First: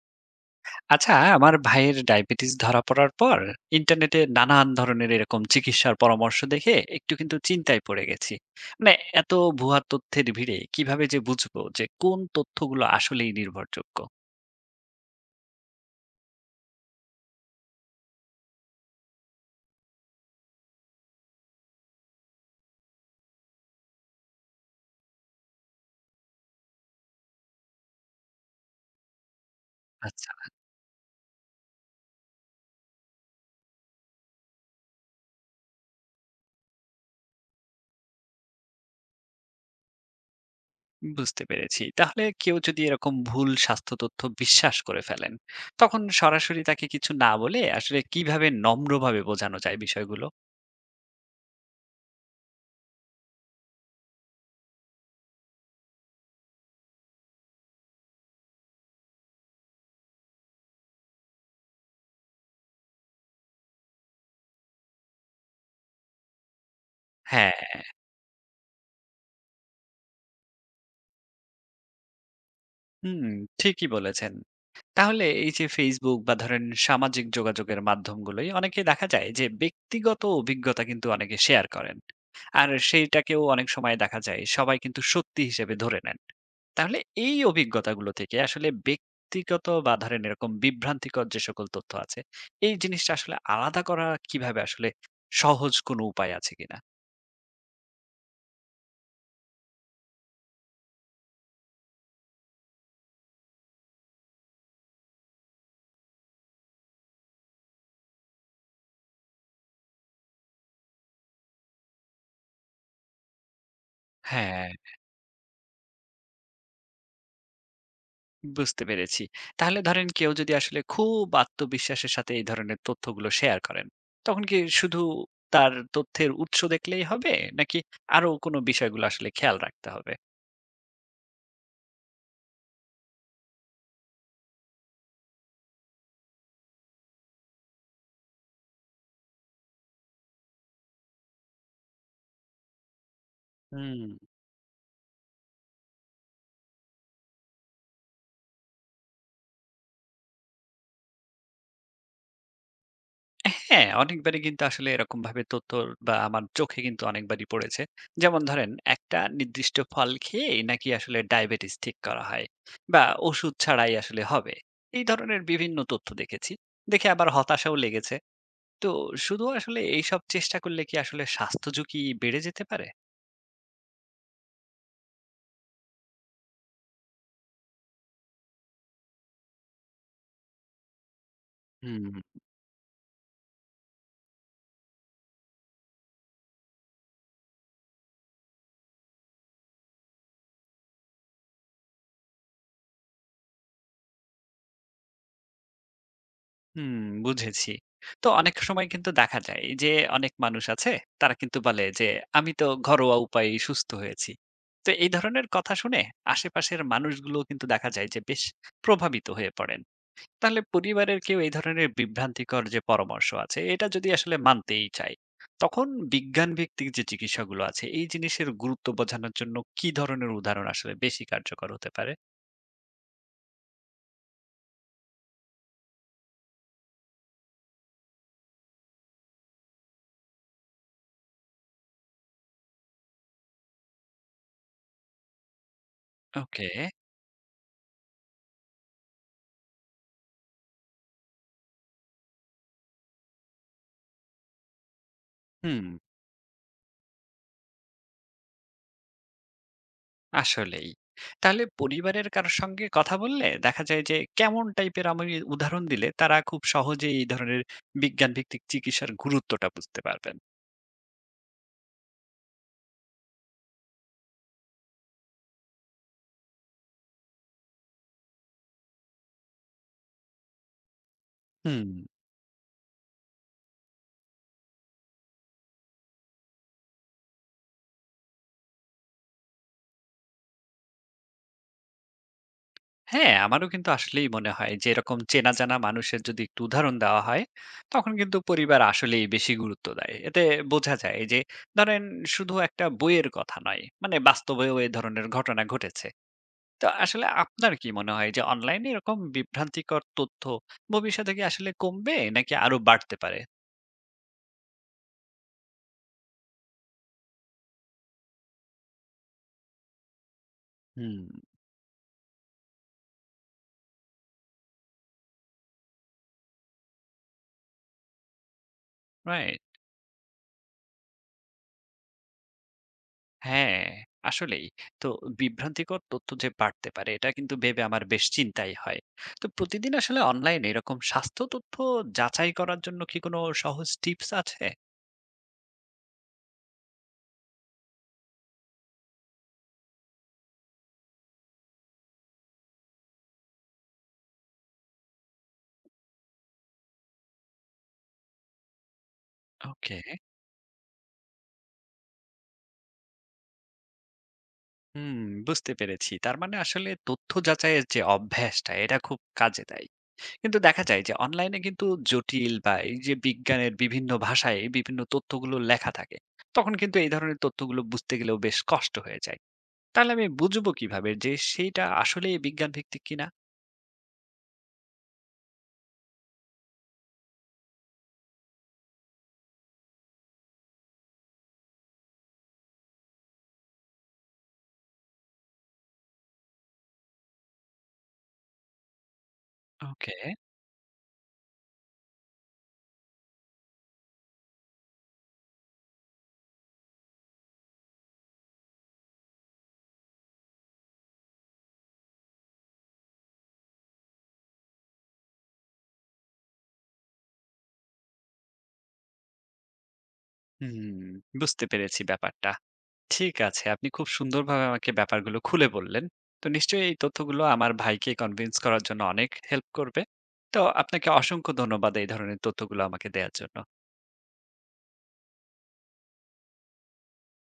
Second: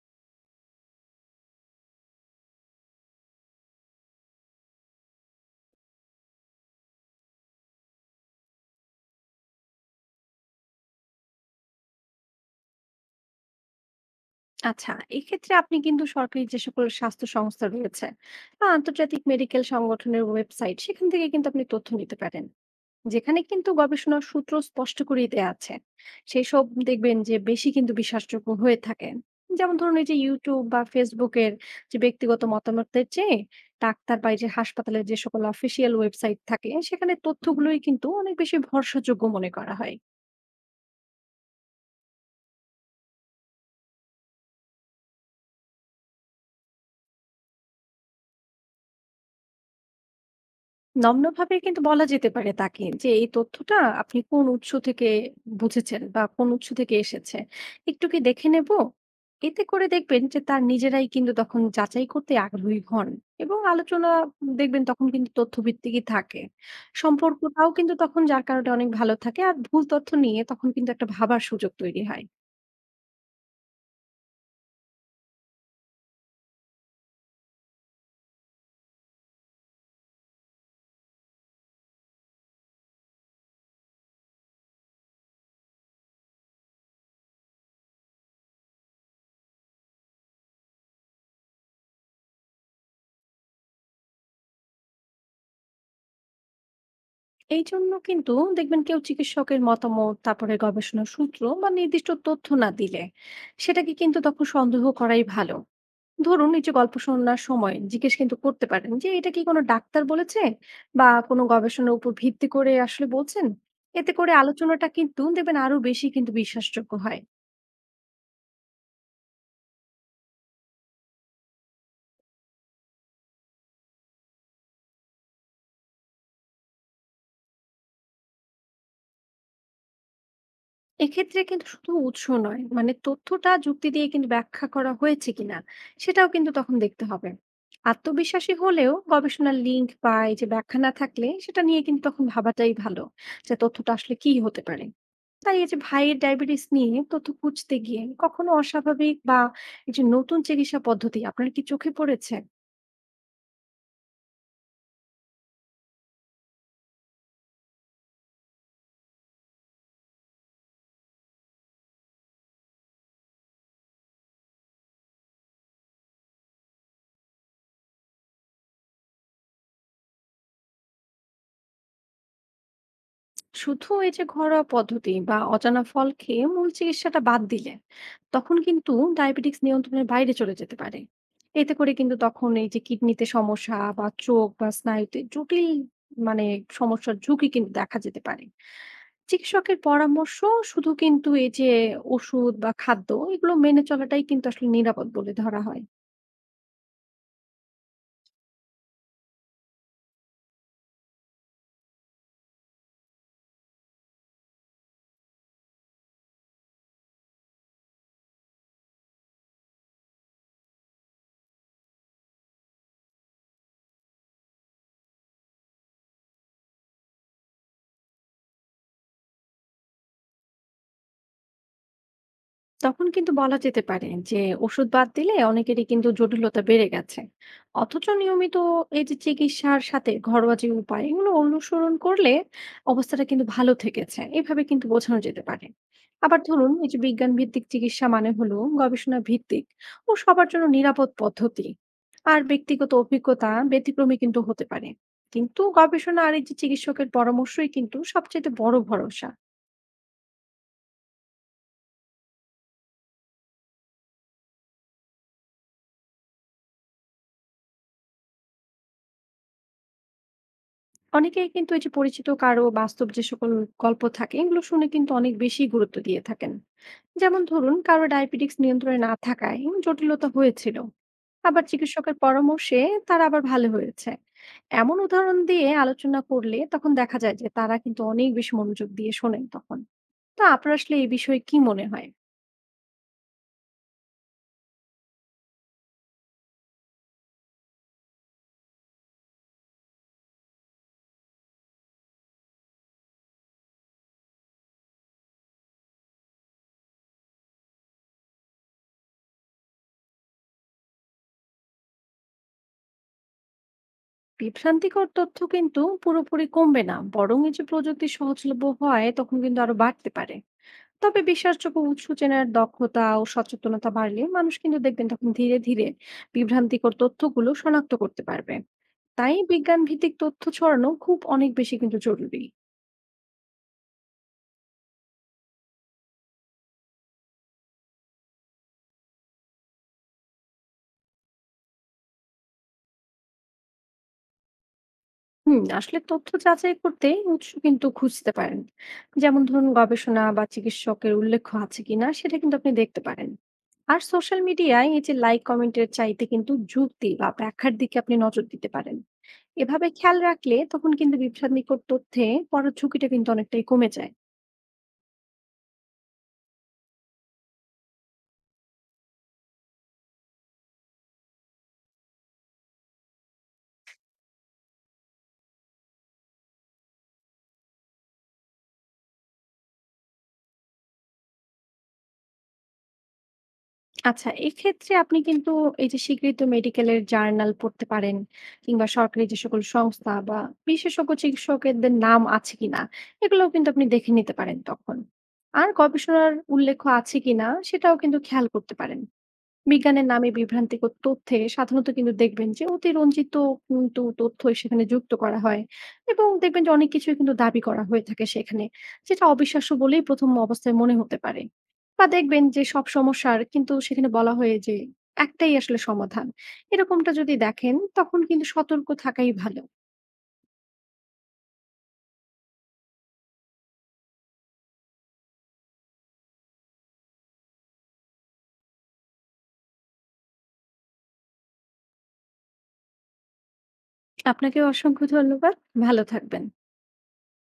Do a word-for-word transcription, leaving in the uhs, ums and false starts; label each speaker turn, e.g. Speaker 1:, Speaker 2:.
Speaker 1: আচ্ছা, আমার ভাইয়ের ডায়াবেটিস ধরা পড়ার পর ইন্টারনেটে নানান ধরনের এরকম চিকিৎসার পরামর্শ দেখে একটু কিন্তু চিন্তায় পড়ে গেছি। মানে এত ভুয়া তথ্যের ভিড়ে কিভাবে যে বুঝবো যে কোন তথ্যগুলো আসলেই নির্ভরযোগ্য?
Speaker 2: আচ্ছা, এক্ষেত্রে আপনি কিন্তু সরকারি যে সকল স্বাস্থ্য সংস্থা রয়েছে বা আন্তর্জাতিক মেডিকেল সংগঠনের ওয়েবসাইট সেখান থেকে কিন্তু আপনি তথ্য নিতে পারেন, যেখানে কিন্তু গবেষণার সূত্র স্পষ্ট করেই দেয়া আছে। সেই সব দেখবেন যে বেশি কিন্তু বিশ্বাসযোগ্য হয়ে থাকে। যেমন ধরুন এই যে
Speaker 1: আচ্ছা,
Speaker 2: ইউটিউব বা ফেসবুকের যে ব্যক্তিগত মতামতের চেয়ে ডাক্তার বা এই যে হাসপাতালের যে সকল অফিসিয়াল ওয়েবসাইট থাকে সেখানে তথ্যগুলোই কিন্তু অনেক বেশি ভরসাযোগ্য মনে করা হয়।
Speaker 1: বুঝতে পেরেছি। তাহলে কেউ যদি এরকম ভুল স্বাস্থ্য তথ্য বিশ্বাস করে ফেলেন, তখন সরাসরি তাকে কিছু না বলে আসলে কিভাবে নম্রভাবে বোঝানো যায় বিষয়গুলো?
Speaker 2: নগ্নভাবে কিন্তু বলা যেতে পারে তাকে যে এই তথ্যটা আপনি কোন উৎস থেকে বুঝেছেন বা কোন উৎস থেকে এসেছে, একটু কি দেখে নেব। এতে করে দেখবেন যে তার নিজেরাই কিন্তু তখন যাচাই করতে আগ্রহী হন, এবং আলোচনা দেখবেন তখন কিন্তু তথ্যভিত্তিকই থাকে।
Speaker 1: হ্যাঁ।
Speaker 2: সম্পর্কটাও কিন্তু তখন যার কারণে অনেক ভালো থাকে, আর ভুল তথ্য নিয়ে তখন কিন্তু একটা ভাবার সুযোগ তৈরি হয়।
Speaker 1: হুম, ঠিকই বলেছেন। তাহলে এই যে Facebook বা ধরেন সামাজিক যোগাযোগের মাধ্যমগুলোই অনেকেই দেখা যায় যে ব্যক্তিগত অভিজ্ঞতা কিন্তু অনেকে শেয়ার করেন। আর সেইটাকেও অনেক সময় দেখা যায় সবাই কিন্তু সত্যি হিসেবে ধরে নেন। তাহলে এই অভিজ্ঞতাগুলো থেকে আসলে ব্যক্তিগত বা ধরেন এরকম বিভ্রান্তিকর যে সকল তথ্য আছে, এই জিনিসটা আসলে আলাদা করা কিভাবে আসলে সহজ কোনো উপায় আছে কিনা?
Speaker 2: এই জন্য কিন্তু দেখবেন কেউ চিকিৎসকের মতামত তারপরে গবেষণার সূত্র বা নির্দিষ্ট তথ্য না দিলে সেটাকে কিন্তু তখন সন্দেহ করাই ভালো। ধরুন এই যে গল্প শোনার সময় জিজ্ঞেস কিন্তু করতে পারেন যে এটা কি কোনো ডাক্তার বলেছে বা কোনো গবেষণার উপর ভিত্তি করে আসলে বলছেন। এতে করে
Speaker 1: হ্যাঁ।
Speaker 2: আলোচনাটা কিন্তু দেখবেন আরো বেশি কিন্তু বিশ্বাসযোগ্য হয়।
Speaker 1: বুঝতে পেরেছি। তাহলে ধরেন কেউ যদি আসলে খুব আত্মবিশ্বাসের সাথে এই ধরনের তথ্যগুলো শেয়ার করেন, তখন কি শুধু তার তথ্যের উৎস দেখলেই হবে? নাকি আরো কোনো বিষয়গুলো আসলে খেয়াল রাখতে হবে?
Speaker 2: এক্ষেত্রে কিন্তু শুধু উৎস নয়, মানে তথ্যটা যুক্তি দিয়ে কিন্তু ব্যাখ্যা করা হয়েছে কিনা সেটাও কিন্তু তখন দেখতে হবে। আত্মবিশ্বাসী হলেও গবেষণার লিঙ্ক বা এই যে ব্যাখ্যা না থাকলে সেটা নিয়ে কিন্তু তখন ভাবাটাই ভালো যে তথ্যটা
Speaker 1: হুম।
Speaker 2: আসলে কি হতে পারে। তাই এই যে ভাইয়ের ডায়াবেটিস নিয়ে তথ্য খুঁজতে গিয়ে কখনো অস্বাভাবিক বা এই যে নতুন চিকিৎসা পদ্ধতি আপনার কি চোখে পড়েছে?
Speaker 1: হ্যাঁ, অনেকবারই কিন্তু আসলে এরকমভাবে তথ্য বা আমার চোখে কিন্তু অনেকবারই পড়েছে। যেমন ধরেন একটা নির্দিষ্ট ফল খেয়েই নাকি আসলে ডায়াবেটিস ঠিক করা হয় বা ওষুধ ছাড়াই আসলে হবে। এই ধরনের বিভিন্ন তথ্য দেখেছি। দেখে আবার হতাশাও লেগেছে। তো শুধু আসলে এইসব চেষ্টা করলে কি আসলে স্বাস্থ্য ঝুঁকি বেড়ে যেতে পারে?
Speaker 2: শুধু এই যে ঘরোয়া পদ্ধতি বা অজানা ফল খেয়ে মূল চিকিৎসাটা বাদ দিলে তখন কিন্তু ডায়াবেটিস নিয়ন্ত্রণের বাইরে চলে যেতে পারে। এতে করে
Speaker 1: হুম।
Speaker 2: কিন্তু তখন এই যে কিডনিতে সমস্যা বা চোখ বা স্নায়ুতে জটিল, মানে সমস্যার ঝুঁকি কিন্তু দেখা যেতে পারে। চিকিৎসকের পরামর্শ, শুধু কিন্তু এই যে ওষুধ বা খাদ্য, এগুলো মেনে চলাটাই কিন্তু আসলে নিরাপদ বলে ধরা হয়।
Speaker 1: হুম, বুঝেছি। তো অনেক সময় কিন্তু দেখা যায় যে অনেক মানুষ আছে তারা কিন্তু বলে যে আমি তো ঘরোয়া উপায়ে সুস্থ হয়েছি। তো এই ধরনের কথা শুনে আশেপাশের মানুষগুলো কিন্তু দেখা যায় যে বেশ প্রভাবিত হয়ে পড়েন। তাহলে পরিবারের কেউ এই ধরনের বিভ্রান্তিকর যে পরামর্শ আছে এটা যদি আসলে মানতেই চায় তখন বিজ্ঞান ভিত্তিক যে চিকিৎসাগুলো আছে এই জিনিসের গুরুত্ব বোঝানোর জন্য কি ধরনের উদাহরণ আসলে বেশি কার্যকর হতে পারে?
Speaker 2: তখন কিন্তু বলা যেতে পারে যে ওষুধ বাদ দিলে অনেকেরই কিন্তু জটিলতা বেড়ে গেছে, অথচ নিয়মিত এই যে চিকিৎসার সাথে ঘরোয়া যে উপায় এগুলো অনুসরণ করলে অবস্থাটা কিন্তু ভালো থেকেছে, এভাবে কিন্তু বোঝানো যেতে পারে। আবার
Speaker 1: ওকে।
Speaker 2: ধরুন এই যে বিজ্ঞান ভিত্তিক চিকিৎসা মানে হলো গবেষণা ভিত্তিক ও সবার জন্য নিরাপদ পদ্ধতি। আর ব্যক্তিগত অভিজ্ঞতা ব্যতিক্রমী কিন্তু হতে পারে, কিন্তু
Speaker 1: হুম।
Speaker 2: গবেষণা আর এই যে চিকিৎসকের পরামর্শই কিন্তু সবচেয়ে বড় ভরসা।
Speaker 1: আসলেই। তাহলে পরিবারের কারোর সঙ্গে কথা বললে দেখা যায় যে কেমন টাইপের আমি উদাহরণ দিলে তারা খুব সহজে এই ধরনের বিজ্ঞান ভিত্তিক চিকিৎসার গুরুত্বটা বুঝতে পারবেন।
Speaker 2: অনেকেই কিন্তু এই যে পরিচিত কারো বাস্তব যে সকল গল্প থাকে এগুলো শুনে কিন্তু অনেক বেশি গুরুত্ব দিয়ে থাকেন। যেমন ধরুন কারো ডায়াবেটিক্স নিয়ন্ত্রণে না থাকায় জটিলতা হয়েছিল, আবার
Speaker 1: হুম।
Speaker 2: চিকিৎসকের পরামর্শে তারা আবার ভালো হয়েছে, এমন উদাহরণ দিয়ে আলোচনা করলে তখন দেখা যায় যে তারা কিন্তু অনেক বেশি মনোযোগ দিয়ে শোনেন তখন। তো আপনার আসলে এই বিষয়ে কি মনে হয়?
Speaker 1: হ্যাঁ, আমারও কিন্তু আসলেই মনে হয় যে এরকম চেনা জানা মানুষের যদি একটু উদাহরণ দেওয়া হয়, তখন কিন্তু পরিবার আসলেই বেশি গুরুত্ব দেয়। এতে বোঝা যায় যে ধরেন শুধু একটা বইয়ের কথা নয়, মানে বাস্তবেও এ ধরনের ঘটনা ঘটেছে। তো আসলে আপনার কি মনে হয় যে অনলাইনে এরকম বিভ্রান্তিকর তথ্য ভবিষ্যতে কি আসলে কমবে নাকি আরো বাড়তে পারে?
Speaker 2: বিভ্রান্তিকর তথ্য কিন্তু পুরোপুরি কমবে না, বরং এই যে প্রযুক্তি সহজলভ্য হয় তখন কিন্তু আরো বাড়তে পারে।
Speaker 1: হুম,
Speaker 2: তবে বিশ্বাসযোগ্য উৎস চেনার দক্ষতা ও সচেতনতা বাড়লে মানুষ কিন্তু দেখবেন তখন ধীরে ধীরে বিভ্রান্তিকর তথ্যগুলো শনাক্ত করতে পারবে। তাই
Speaker 1: রাইট।
Speaker 2: বিজ্ঞান ভিত্তিক তথ্য ছড়ানো খুব অনেক বেশি কিন্তু জরুরি।
Speaker 1: হ্যাঁ, আসলেই। তো বিভ্রান্তিকর তথ্য যে বাড়তে পারে, এটা কিন্তু ভেবে আমার বেশ চিন্তাই হয়। তো প্রতিদিন আসলে অনলাইনে এরকম স্বাস্থ্য তথ্য যাচাই করার জন্য কি কোনো সহজ টিপস আছে?
Speaker 2: হুম, আসলে তথ্য যাচাই করতে উৎস কিন্তু খুঁজতে পারেন। যেমন ধরুন গবেষণা বা চিকিৎসকের উল্লেখ আছে কিনা সেটা কিন্তু আপনি দেখতে পারেন। আর সোশ্যাল মিডিয়ায় এই যে লাইক কমেন্টের চাইতে কিন্তু যুক্তি বা ব্যাখ্যার দিকে আপনি নজর দিতে পারেন। এভাবে
Speaker 1: ওকে।
Speaker 2: খেয়াল রাখলে তখন কিন্তু বিভ্রান্তিকর তথ্যে পড়ার ঝুঁকিটা কিন্তু অনেকটাই কমে যায়।
Speaker 1: হুম, বুঝতে পেরেছি। তার মানে আসলে তথ্য যাচাইয়ের যে অভ্যাসটা, এটা খুব কাজে দেয়। কিন্তু দেখা যায় যে অনলাইনে কিন্তু জটিল বা এই যে বিজ্ঞানের বিভিন্ন ভাষায় বিভিন্ন তথ্যগুলো লেখা থাকে। তখন কিন্তু এই ধরনের তথ্যগুলো বুঝতে গেলেও বেশ কষ্ট হয়ে যায়। তাহলে আমি বুঝবো কিভাবে যে সেইটা আসলেই বিজ্ঞান ভিত্তিক কিনা?
Speaker 2: আচ্ছা, এক্ষেত্রে আপনি কিন্তু এই যে স্বীকৃত মেডিকেলের জার্নাল পড়তে পারেন, কিংবা সরকারি যে সকল সংস্থা বা বিশেষজ্ঞ চিকিৎসকদের নাম আছে কিনা এগুলোও কিন্তু আপনি দেখে নিতে পারেন তখন। আর গবেষণার উল্লেখ আছে কিনা সেটাও কিন্তু খেয়াল করতে পারেন। বিজ্ঞানের
Speaker 1: ওকে।
Speaker 2: নামে বিভ্রান্তিকর তথ্যে সাধারণত কিন্তু দেখবেন যে অতিরঞ্জিত কিন্তু তথ্য সেখানে যুক্ত করা হয়, এবং দেখবেন যে অনেক কিছুই কিন্তু দাবি করা হয়ে থাকে সেখানে যেটা অবিশ্বাস্য বলেই প্রথম অবস্থায় মনে হতে পারে। বা দেখবেন যে সব সমস্যার কিন্তু সেখানে বলা হয়ে যে একটাই আসলে সমাধান, এরকমটা যদি দেখেন তখন কিন্তু সতর্ক থাকাই ভালো।
Speaker 1: হুম, বুঝতে পেরেছি ব্যাপারটা। ঠিক আছে। আপনি খুব সুন্দরভাবে আমাকে ব্যাপারগুলো খুলে বললেন। তো নিশ্চয়ই এই তথ্যগুলো আমার ভাইকে কনভিন্স করার জন্য অনেক হেল্প করবে। তো আপনাকে অসংখ্য ধন্যবাদ এই ধরনের তথ্যগুলো আমাকে দেয়ার জন্য।
Speaker 2: আপনাকেও অসংখ্য ধন্যবাদ। ভালো থাকবেন।